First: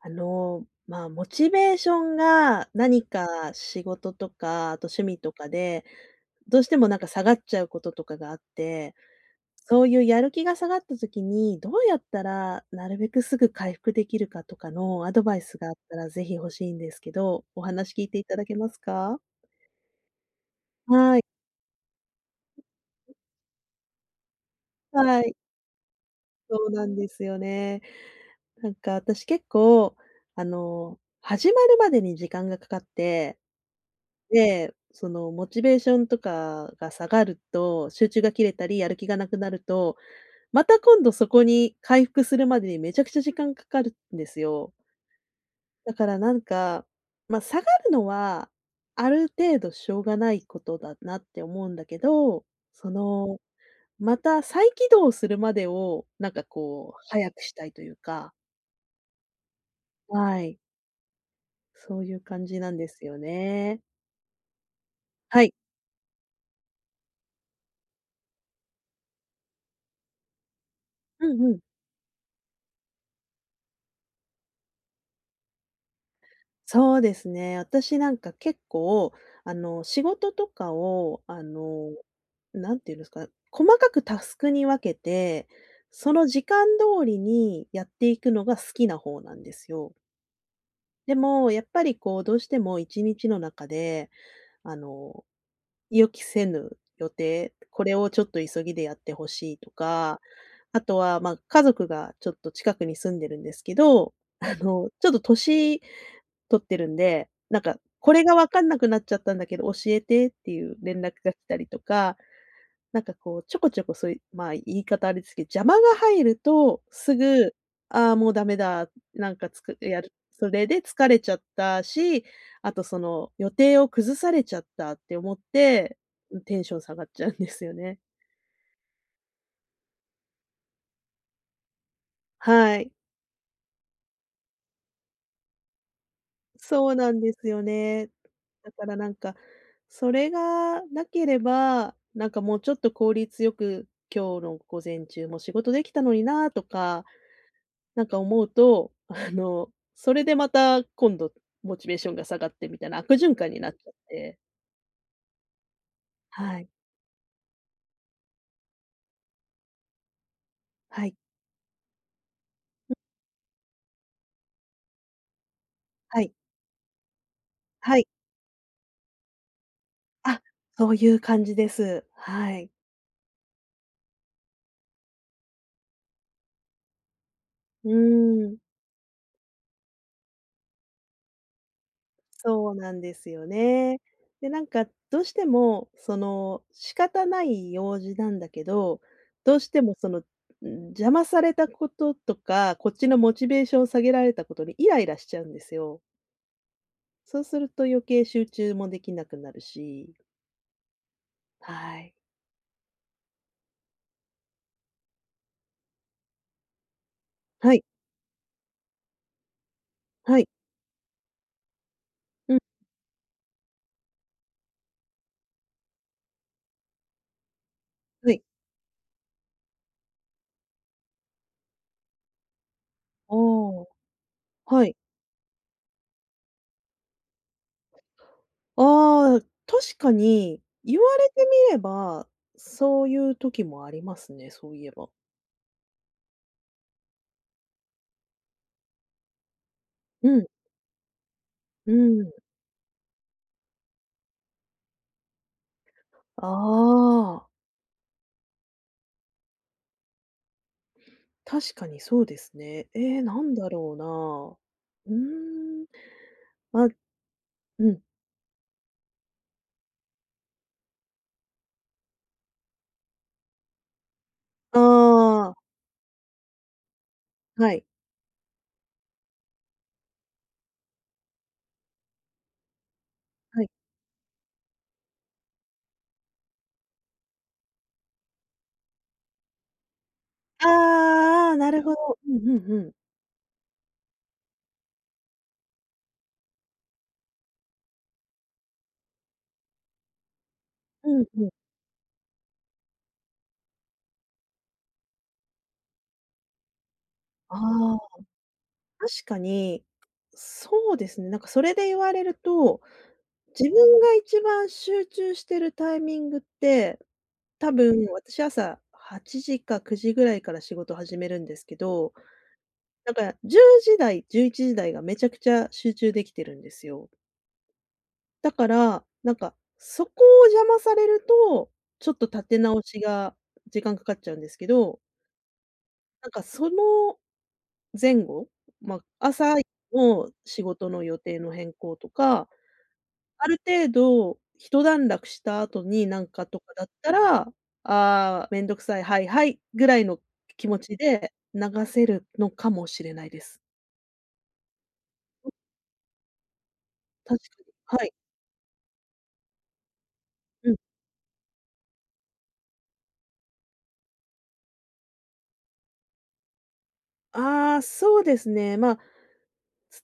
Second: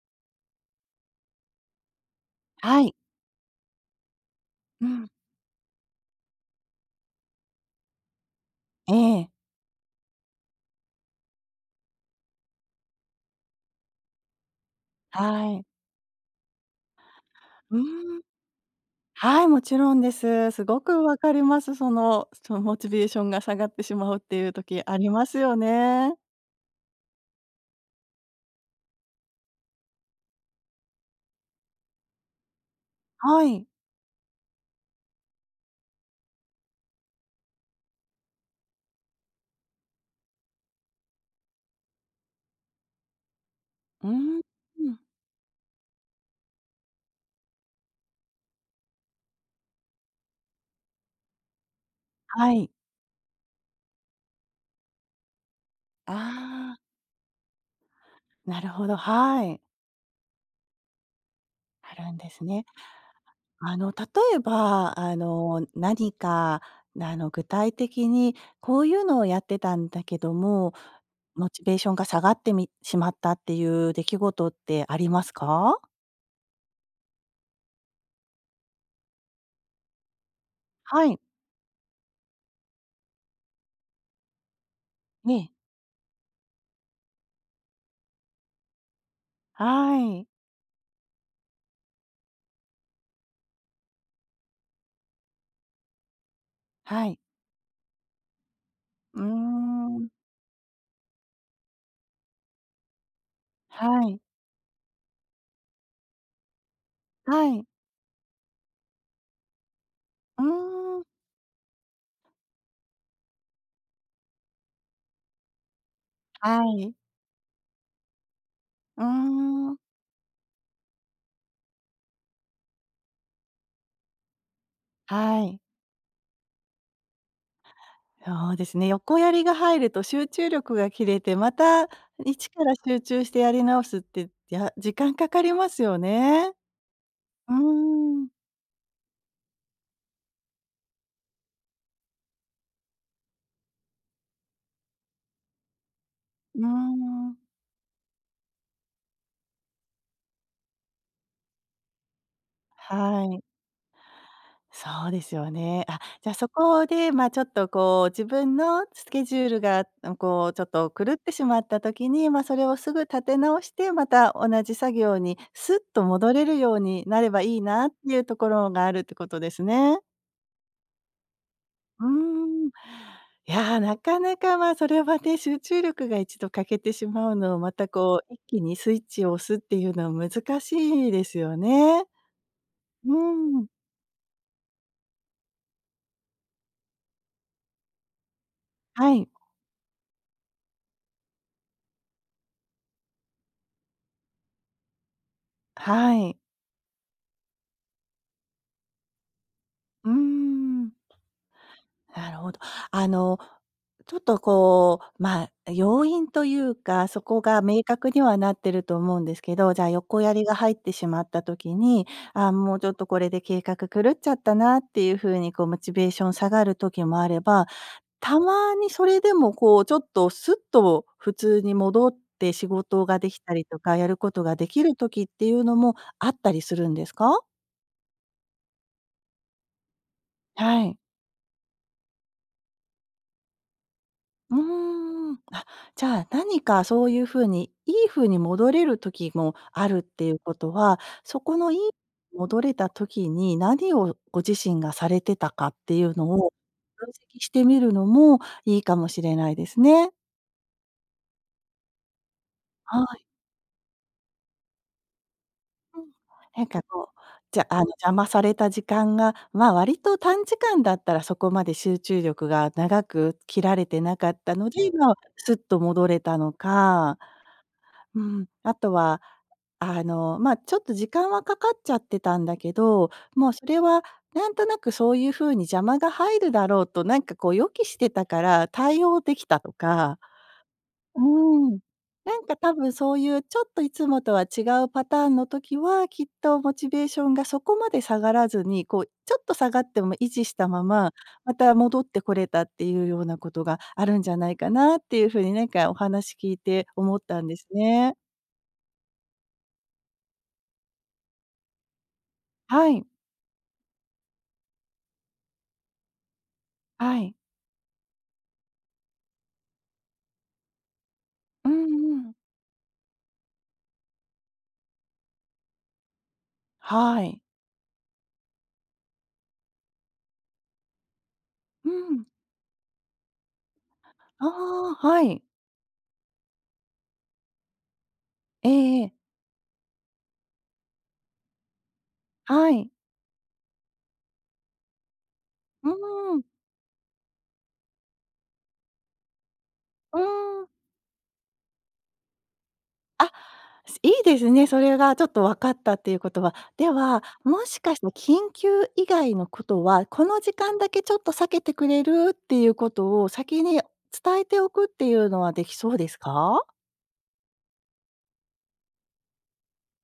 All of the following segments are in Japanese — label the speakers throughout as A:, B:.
A: モチベーションが
B: はい。
A: 何か仕事とか、あ
B: う
A: と趣
B: ん。
A: 味とかで、どうしてもなんか下がっちゃうこととかがあっ
B: え
A: て、
B: え、
A: そういうやる気が下がった時に、どうやったらなるべくすぐ回復できるかとかのアドバイ
B: は
A: ス
B: い。
A: があったらぜひ欲しいんですけど、お
B: う
A: 話聞い
B: ー
A: て
B: ん。
A: いただけますか？
B: はい、もちろんです。すごくわ
A: はい、
B: かります。そのモチベーションが下がってしまうっていう時あり
A: は
B: ま
A: い、
B: すよね。
A: そうなんですよね。なんか私結構、始まるまでに時間がかかって
B: はい。
A: で、そのモチベーションとかが下がると、集中が切れたり、やる気がなくなると、また今度そこに回復するまでにめちゃくちゃ時間かかる
B: うー
A: んです
B: ん。
A: よ。だからなんか、まあ、下がるのは、ある程度しょうがないことだなって思うんだけど、
B: はい。
A: その、また再起動するまでを、
B: あ
A: なんか
B: あ、
A: こう、早くしたいというか、
B: なるほど、はい。
A: はい、
B: あ
A: そう
B: る
A: い
B: ん
A: う
B: です
A: 感じ
B: ね。
A: なんですよね。
B: 例えば、
A: はい。
B: 何か、具体的にこういうのをやってたんだけども、
A: うん
B: モ
A: うん。
B: チベーションが下がってみしまったっていう出来事ってありますか？
A: そうですね。私なんか結構、仕事とか
B: はい。
A: を、なんていうんですか、細かくタスクに分けて、
B: ね
A: その時間通りにやっていくのが好きな方なんですよ。
B: はい。
A: でも、やっぱりこう、どうしても1日の中で、あの、予期せぬ
B: は
A: 予
B: い。
A: 定、これをちょっと急ぎでやって
B: うー
A: ほしいと
B: ん。
A: か、あとは、家族がちょっと近くに住んでるんですけ
B: は
A: ど、
B: い。
A: ちょっと年取ってるんで、
B: は
A: なん
B: い。
A: か、これが分かんなくなっちゃったんだけど教えてっ
B: う
A: ていう
B: ー
A: 連
B: ん。
A: 絡が来たりとか、なんかこう、ちょこちょこそういう、まあ、言い方あれですけど、邪魔が入る
B: は
A: と
B: い。
A: すぐ、ああ、もうダメだ、
B: うー
A: なんかつ
B: ん。
A: くやるそれで疲れちゃったし、あとその、予定を崩されちゃったって思っ
B: はい。
A: て、テンション下がっちゃうんですよね。
B: そうですね、横やりが入ると集中力が切れて、また一から
A: はい。
B: 集中してやり直すって、時間かかりますよね。
A: そうなんです
B: うー
A: よね。
B: ん。
A: だからなんか、それがなければ、なんかもうちょっと効率よく、今日の午前中も仕事できたのにな
B: う
A: と
B: ー
A: か、
B: ん。
A: なんか思うと、それでまた今度モチベーションが下がってみたいな悪
B: は
A: 循
B: い。
A: 環になっちゃって。
B: そうですよね。あ、じゃあそ
A: はい。
B: こで、ま、ちょっとこう自分のスケジュールが、うん、こうちょっと
A: は
B: 狂
A: い。
B: ってしまった時に、ま、それをすぐ立て直して、また同じ作業にスッと
A: は
B: 戻
A: い。
B: れるようになればいいなっ
A: はい。
B: ていうところがあるってことですね。
A: あ、そういう感じで
B: う
A: す。は
B: ーん。
A: い。
B: いやー、なかなか、ま、それはね、集中力が一度欠けてしまうのを、また
A: う
B: こう一
A: ーん。
B: 気にスイッチを押すっていうのは難しいですよね。
A: そうなんで
B: う
A: すよ
B: ん。
A: ね。で、なんかどうしても、仕方ない用事なんだけど、
B: はい。
A: どうしてもその、邪魔されたこととか、こっちのモチベーションを下げられたことにイライラしちゃうんですよ。
B: はい。
A: そうすると余計集中もできなくなる
B: うー
A: し、
B: ん。
A: はい。
B: なるほど。あの、ちょっとこう、まあ、要因というか、そこが
A: は
B: 明
A: い、
B: 確にはなってると思うんですけど、じゃあ横や
A: は
B: り
A: い、
B: が入ってしまった時に、あ
A: うん、
B: もうちょっとこれで計画狂っちゃったなっていう風にこうモチベーション下がる時もあれば、
A: は
B: た
A: い。
B: まにそれでもこうちょっとスッと普通に戻って仕事がで
A: あ
B: きたりと
A: あ、
B: か、やることができ
A: は
B: る
A: い。
B: 時っていうのもあったりするんですか？
A: ああ、確かに
B: はい。
A: 言われてみれば、そういう時もありますね、
B: う
A: そういえば。
B: ーん。あ、じゃあ、何かそういう風に、いい風に戻れる時もあるって
A: う
B: いう
A: ん、
B: ことは、そこのいい
A: うん。
B: 戻れた時に何をご自身がされてたかっていうの
A: あ
B: を分析
A: あ。
B: してみるのもいいかもしれないですね。
A: 確かにそうですね。え
B: は
A: え、
B: い。
A: なんだろうな。うーん、
B: うんなんか
A: ま
B: こう、じゃあの、
A: うん。
B: 邪魔された時間が、ま、割と短時間だったらそこまで集中力が長く切られてなかったの
A: あ
B: で、まあ、す
A: あ、
B: っと戻れたのか、
A: はい、
B: うん、あとはまあ、ちょっと時間はかかっちゃってたんだけど、もう
A: は
B: そ
A: い。
B: れはなんとなくそういう風に邪魔が入るだろうと、なんかこう予期してたから対応できたとかう
A: ああな
B: ーん。
A: るほど。うん
B: なんか
A: う
B: 多
A: んう
B: 分
A: ん。
B: そういうちょっといつもとは違うパターンの時は、きっとモチベーションがそこまで下がらずに、こうちょっと下がっても維持したまま、
A: うんうん。
B: また戻ってこれたっていうようなことがあるんじゃないかなっていう風になんかお話聞いて思ったんで
A: あ
B: す
A: あ、
B: ね。
A: 確かに、そうですね、なんかそれで言われると、
B: はい、
A: 自分が一番集中してるタイミングって、
B: はい。
A: 多分私朝8時か9時ぐらいから仕事始めるんです
B: うん
A: けど、
B: うん。
A: だから10時台、11時台がめちゃくちゃ集中できてるんですよ。
B: はい。
A: だから、なんか、そこを邪魔されると、
B: う
A: ちょっ
B: ん。
A: と立て直しが時間かかっちゃうん
B: あ
A: ですけ
B: あ、
A: ど、
B: はい。
A: なんかその前後、
B: ええ
A: ま、
B: ええ。
A: 朝の仕事の予定の変更とか、
B: はい。
A: ある程度一段落した後
B: う
A: になん
B: ーん。
A: かとかだったら、ああ、めんどくさい、はいはい、ぐらい
B: う
A: の
B: ーん。
A: 気持ちで流せるのかもしれな
B: あ、
A: いです。
B: すいいですね、それがちょっと分かったっていうことは。では、
A: 確
B: もしか
A: かに。
B: し
A: は
B: て
A: い。
B: 緊急以外のことは、この時
A: うん。
B: 間だけちょっと避けてくれるっていうことを先に伝えておくっていうのはできそうですか？
A: ああ、そうですね。ま、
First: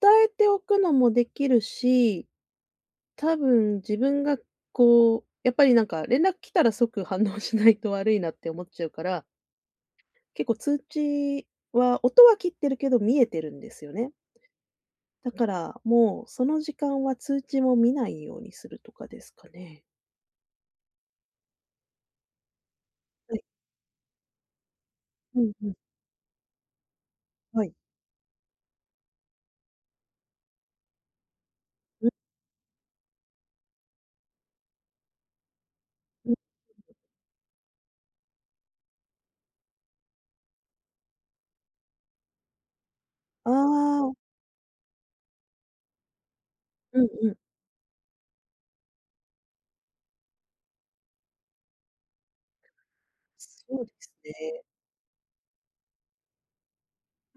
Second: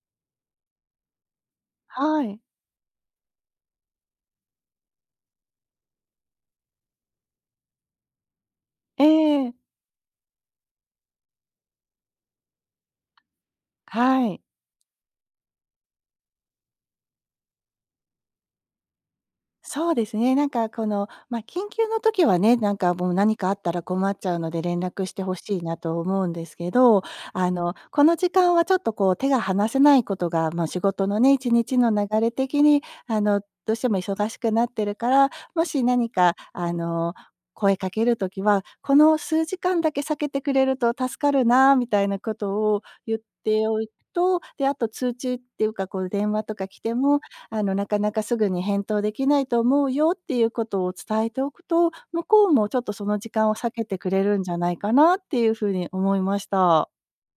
A: 伝えておくのもできる
B: は
A: し
B: い。
A: 多分自分がこう、やっぱりなんか連絡来たら即反応しないと悪いなって思っちゃうか
B: え
A: ら、
B: え。
A: 結構通知は音は切ってるけど見えてるんですよね。
B: はい。
A: だからもうその時間は通知も見ないようにするとかですかね。
B: そうですね。なんかこの、まあ、緊急の時はね、なんかもう何
A: はい。
B: かあったら困っちゃうので連絡してほ
A: うん
B: しい
A: うん。
B: なと思うんですけど、
A: はい。
B: この時間はちょっとこう手が離せないことが、まあ、仕事のね、1日の流
A: うん
B: れ的に、どうしても忙しくなってるから、もし何
A: う
B: か
A: ん。
B: 声かけるときは、この数時間だけ避けてくれると助かるなみたいなことを言っ
A: あ
B: ておいて
A: あ、
B: と、で、あと通知っていうかこう電話とか来て
A: うん
B: も、
A: うん。
B: なかなかすぐに返答できないと思うよっていうことを伝えておくと、向こうもちょっとその時間を避
A: そ
B: け
A: うで
B: てく
A: す
B: れるんじゃ
A: ね。
B: ないかなっていうふうに思いました。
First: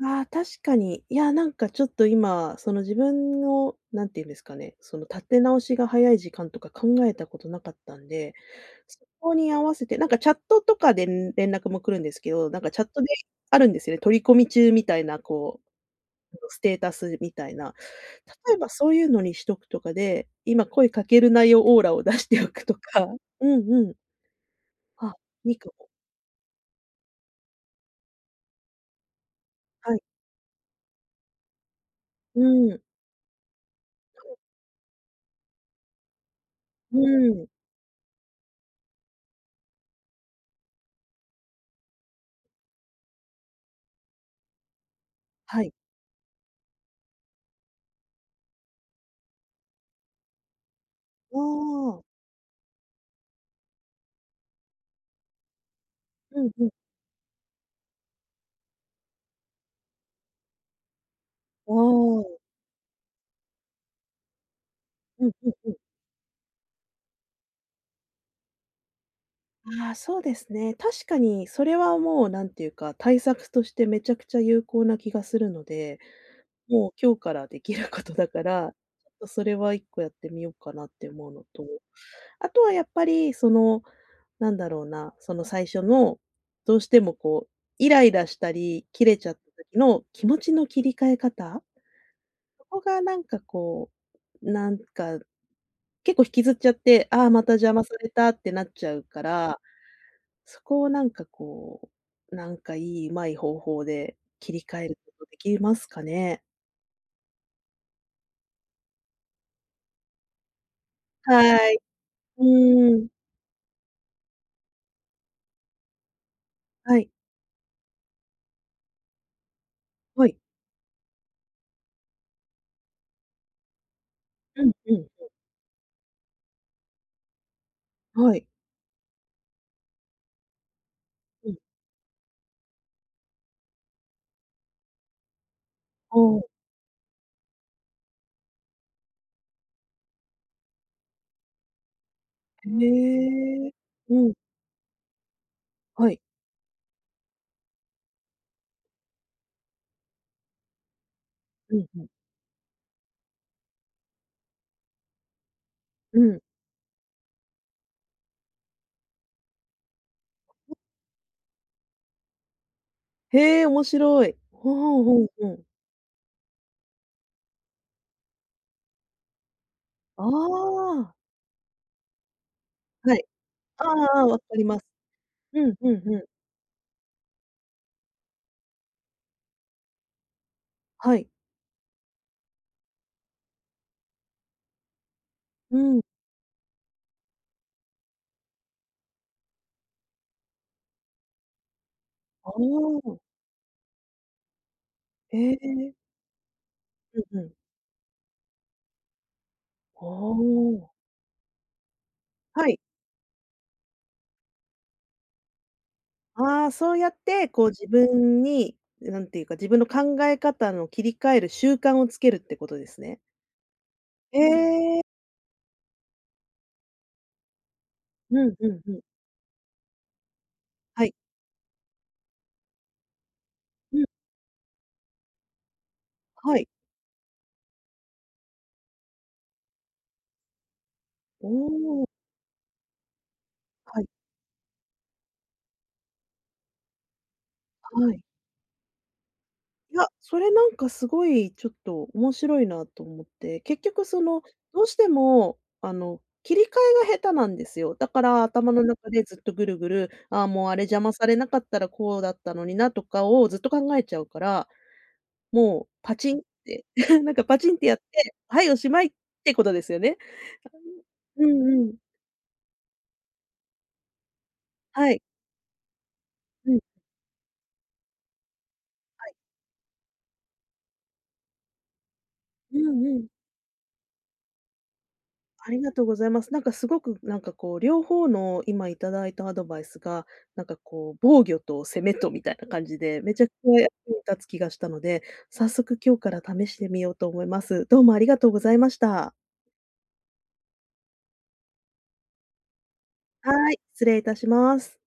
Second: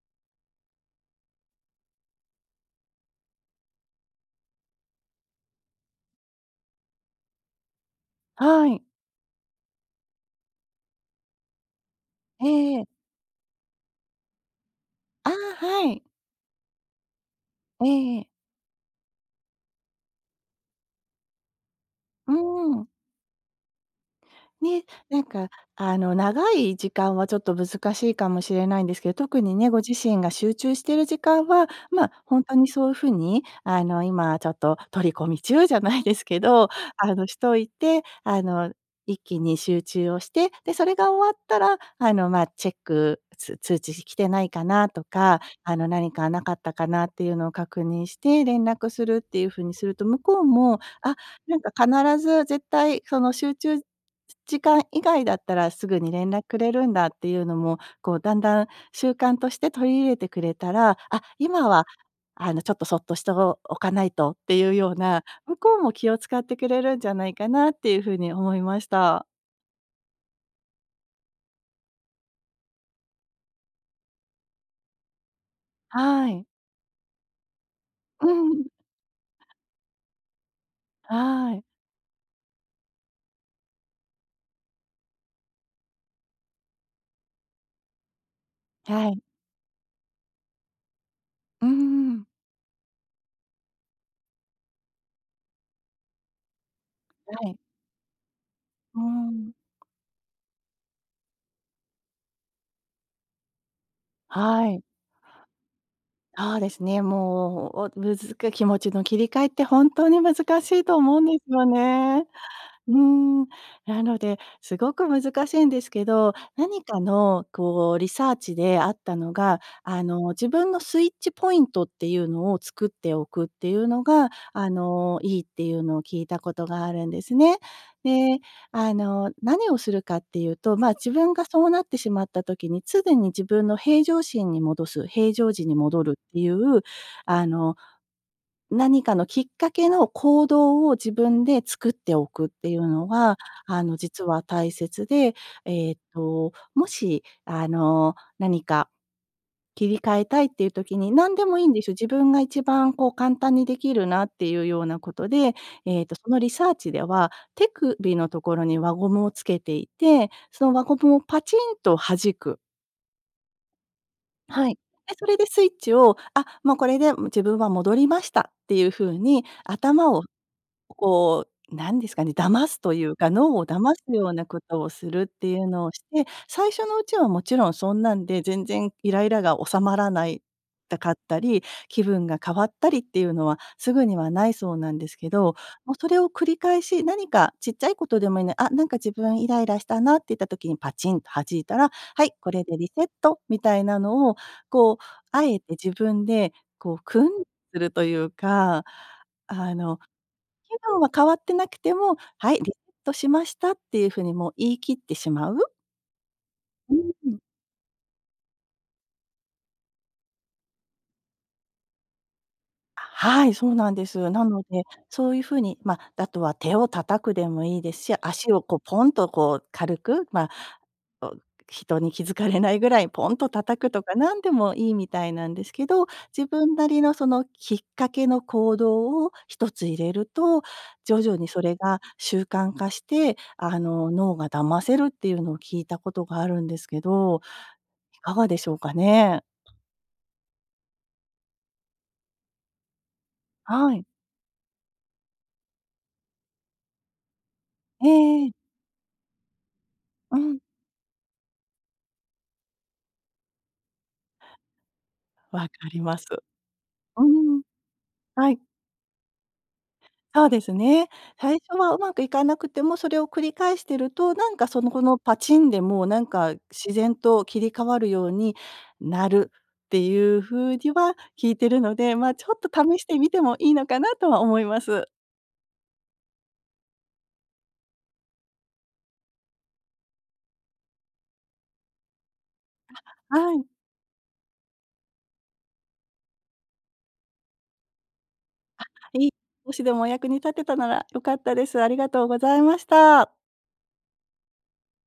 A: ああ、確かに。いや、なんかちょっと今、その自分の、なんていうんですかね、その立て直しが早い時間とか考えたことなかったんで、
B: はい。
A: そこに合わせて、なんかチャットとかで連絡も来るんですけど、なんかチ
B: え
A: ャット
B: え
A: であるんですよね、取り込み中みたいな、
B: ああ、
A: こ
B: はい。
A: う、ステータスみたいな。
B: ええ。
A: 例えばそういうのにしとくとかで、今声かけるなよオーラを出し
B: う
A: ておくと
B: ー
A: か。
B: ん。
A: うんうん。
B: ね、
A: あ、
B: なんか
A: いいかも。
B: 長い時間はちょっと難しいかもしれないんですけど、特にね、ご自
A: はい。
B: 身が集中してる時間は、まあ、ほ
A: う
B: んとに
A: ん。
B: そういう風に、今ちょっと取り込み中じゃないですけど、
A: う
B: し
A: ん。
B: といて、一気に集中をして、で、それが終わったら、まあ、チェック、通知来てないかなとか、
A: はい。
B: 何かなかったかなっていうのを確認して連絡するっていう風にすると、向こうも、あ、
A: あ
B: なんか
A: あ。
B: 必ず絶対その集中時間以外だったらすぐに連
A: う
B: 絡
A: ん
B: く
A: うん。
B: れるんだっていうのも、こうだんだん習慣として取り入れてくれたら、あ、今
A: お
B: は
A: お、
B: ちょっとそっとしておかないとっていうような、
A: うんうん
B: 向
A: う
B: こ
A: ん。
B: うも気を使ってくれるんじゃないかなっていうふうに思いました。
A: ああ、そうですね。確かにそれはもうなんていうか、対策としてめちゃくちゃ有効な気がするので、
B: はい。
A: もう今日からできること
B: う
A: だか
B: ん。
A: ら、ちょっとそれは一個やってみようかなって思うの
B: はい。
A: と、あとはやっぱりその、なんだろうな、その最初の、どうしてもこう、イライラしたり、切
B: は
A: れ
B: い。
A: ちゃった時の気持ちの切り替え方、
B: うん。
A: そこがなんかこう、なんか結構引きずっちゃって、ああ、
B: は
A: また
B: い。
A: 邪魔されたってなっちゃ
B: う
A: うか
B: ん。
A: らそこをなんかこう、なんかいい、上手い方法で切り
B: は
A: 替
B: い。
A: えることできますかね？
B: そうですね、もう、おむずく気持ちの切り替えって本当に難しいと思うんですよ
A: はい。
B: ね。
A: う
B: うー
A: ーん。
B: ん、なので、すごく難しいんですけど、何
A: は
B: か
A: い。
B: のこうリサーチであったのが、
A: はい。
B: 自分のスイッチポイントっていうのを作っておくっていうのが、
A: うんうん。
B: いいっていうのを聞いたことがあるんですね。
A: は
B: で、
A: い。
B: 何をするかっていうと、まあ、自分が
A: うん。
B: そうなってしまった時に、常に自分の平常心に戻す、平常時に戻る
A: あ
B: ってい
A: あ、
B: う、あの何かのきっかけの行動を自分で作っておくってい
A: へ
B: うのが、
A: え。
B: 実
A: うん、
B: は大切で、
A: はい。
B: もし、何か切り替えたいっていう時に、何でもいいん
A: う
B: で
A: ん
B: すよ。
A: う
B: 自
A: ん。
B: 分が一番こう簡単にできるなっていうようなことで、
A: う
B: その
A: ん。
B: リサーチでは、手首のところに輪ゴムをつけていて、その輪ゴムをパチンと弾く。
A: へえ、面白い。
B: は
A: ほ
B: い。
A: お、
B: で、
A: ほ
B: そ
A: ん
B: れで
A: ほ
B: ス
A: ん。
B: イッチを、あ、もうこれで自分は戻りましたっていう風に頭を
A: ああ、
B: こう、なんですかね、騙すという
A: はい。
B: か、脳を騙
A: あ
B: す
A: あああ、
B: よう
A: 分か
B: なこ
A: りま
B: と
A: す。
B: をするってい
A: う
B: う
A: ん
B: のを
A: う
B: し
A: んうん。
B: て、最初のうちはもちろんそんなんで全然イライラが収まらないたかっ
A: はい。
B: たり、気分が変わったりっていうのはすぐにはないそうなんですけど、
A: う
B: もう
A: ん
B: それを繰り返し、何かちっちゃいことでもいいので、あ、なんか自分イライラしたなって言った時にパチンと弾いたら、はい、こ
A: ほ
B: れでリセッ
A: ああ、
B: トみたいなのを、こう、あ
A: え
B: えて
A: か
B: 自
A: り。
B: 分でこう
A: う
B: 訓練
A: んうん。
B: するというか、あの
A: あ
B: 気
A: あ。
B: 分は変わってなくても、はい、リ
A: は
B: セ
A: い。
B: ットしましたっていう風にもう言い切ってしまう。
A: ああ、
B: う
A: そうやっ
B: ん。
A: て、こう自分に、なんていうか、自分の考え方の切り替える習慣をつけるってことですね。
B: はい、そうなんです。
A: え
B: なので、
A: え。
B: そういう風に、ま、あとは手を叩くでもいいですし、
A: う
B: 足
A: ん
B: を
A: う
B: こう
A: んうん。
B: ポンとこう軽く、ま
A: はい。
B: お人に気づかれないぐらいポンと叩く
A: う
B: と
A: ん、
B: か何でもいいみたいなんですけど、自
A: はい。
B: 分なりのそのきっかけの行動を一つ入れると、徐々に
A: お
B: それが
A: お、
B: 習慣化して、
A: はい
B: 脳が騙せるっていうのを聞いたことがあるんですけど、
A: は
B: い
A: い。
B: かがでしょうかね？
A: いや、それなんかすごいちょっと面白いなと思って、結
B: はい。
A: 局その、どうしても、切り替えが下手なんですよ。
B: え
A: だか
B: え
A: ら
B: ええ。
A: 頭の中でずっとぐるぐる、
B: う
A: ああ、
B: ん。
A: もうあれ邪魔されなかったらこうだったのになとかをずっと考えちゃうから
B: わ
A: もう
B: かり
A: パ
B: ます。
A: チンって、
B: う
A: なんかパ
B: ん。
A: チンってやって、
B: はい。
A: はい、おしまいってことですよね。
B: そうですね。
A: う
B: 最初
A: んう
B: は
A: ん。
B: うまくいかなくても、それを繰り返してると、なんかそのこ
A: は
B: の
A: い。
B: パチンでもうなんか
A: うん、は
B: 自然と切り替わるようになる
A: い。
B: っていう風には聞いてるので、まあ、ちょっと
A: う
B: 試し
A: ん
B: て
A: うん。
B: みてもいいのかなとは思います。
A: ありがとうございます。なんかすごくなんかこう、両方の今いただいたアドバイスが、なんかこう、防御と攻めとみたいな感じで、めちゃく
B: はい。
A: ちゃ役に立つ気がしたので、早速今日から試してみようと思います。どうもありがとうございまし
B: いい
A: た。
B: もしでもお役に立てたなら良かったです。ありがとうございました。
A: はい、失礼いたします。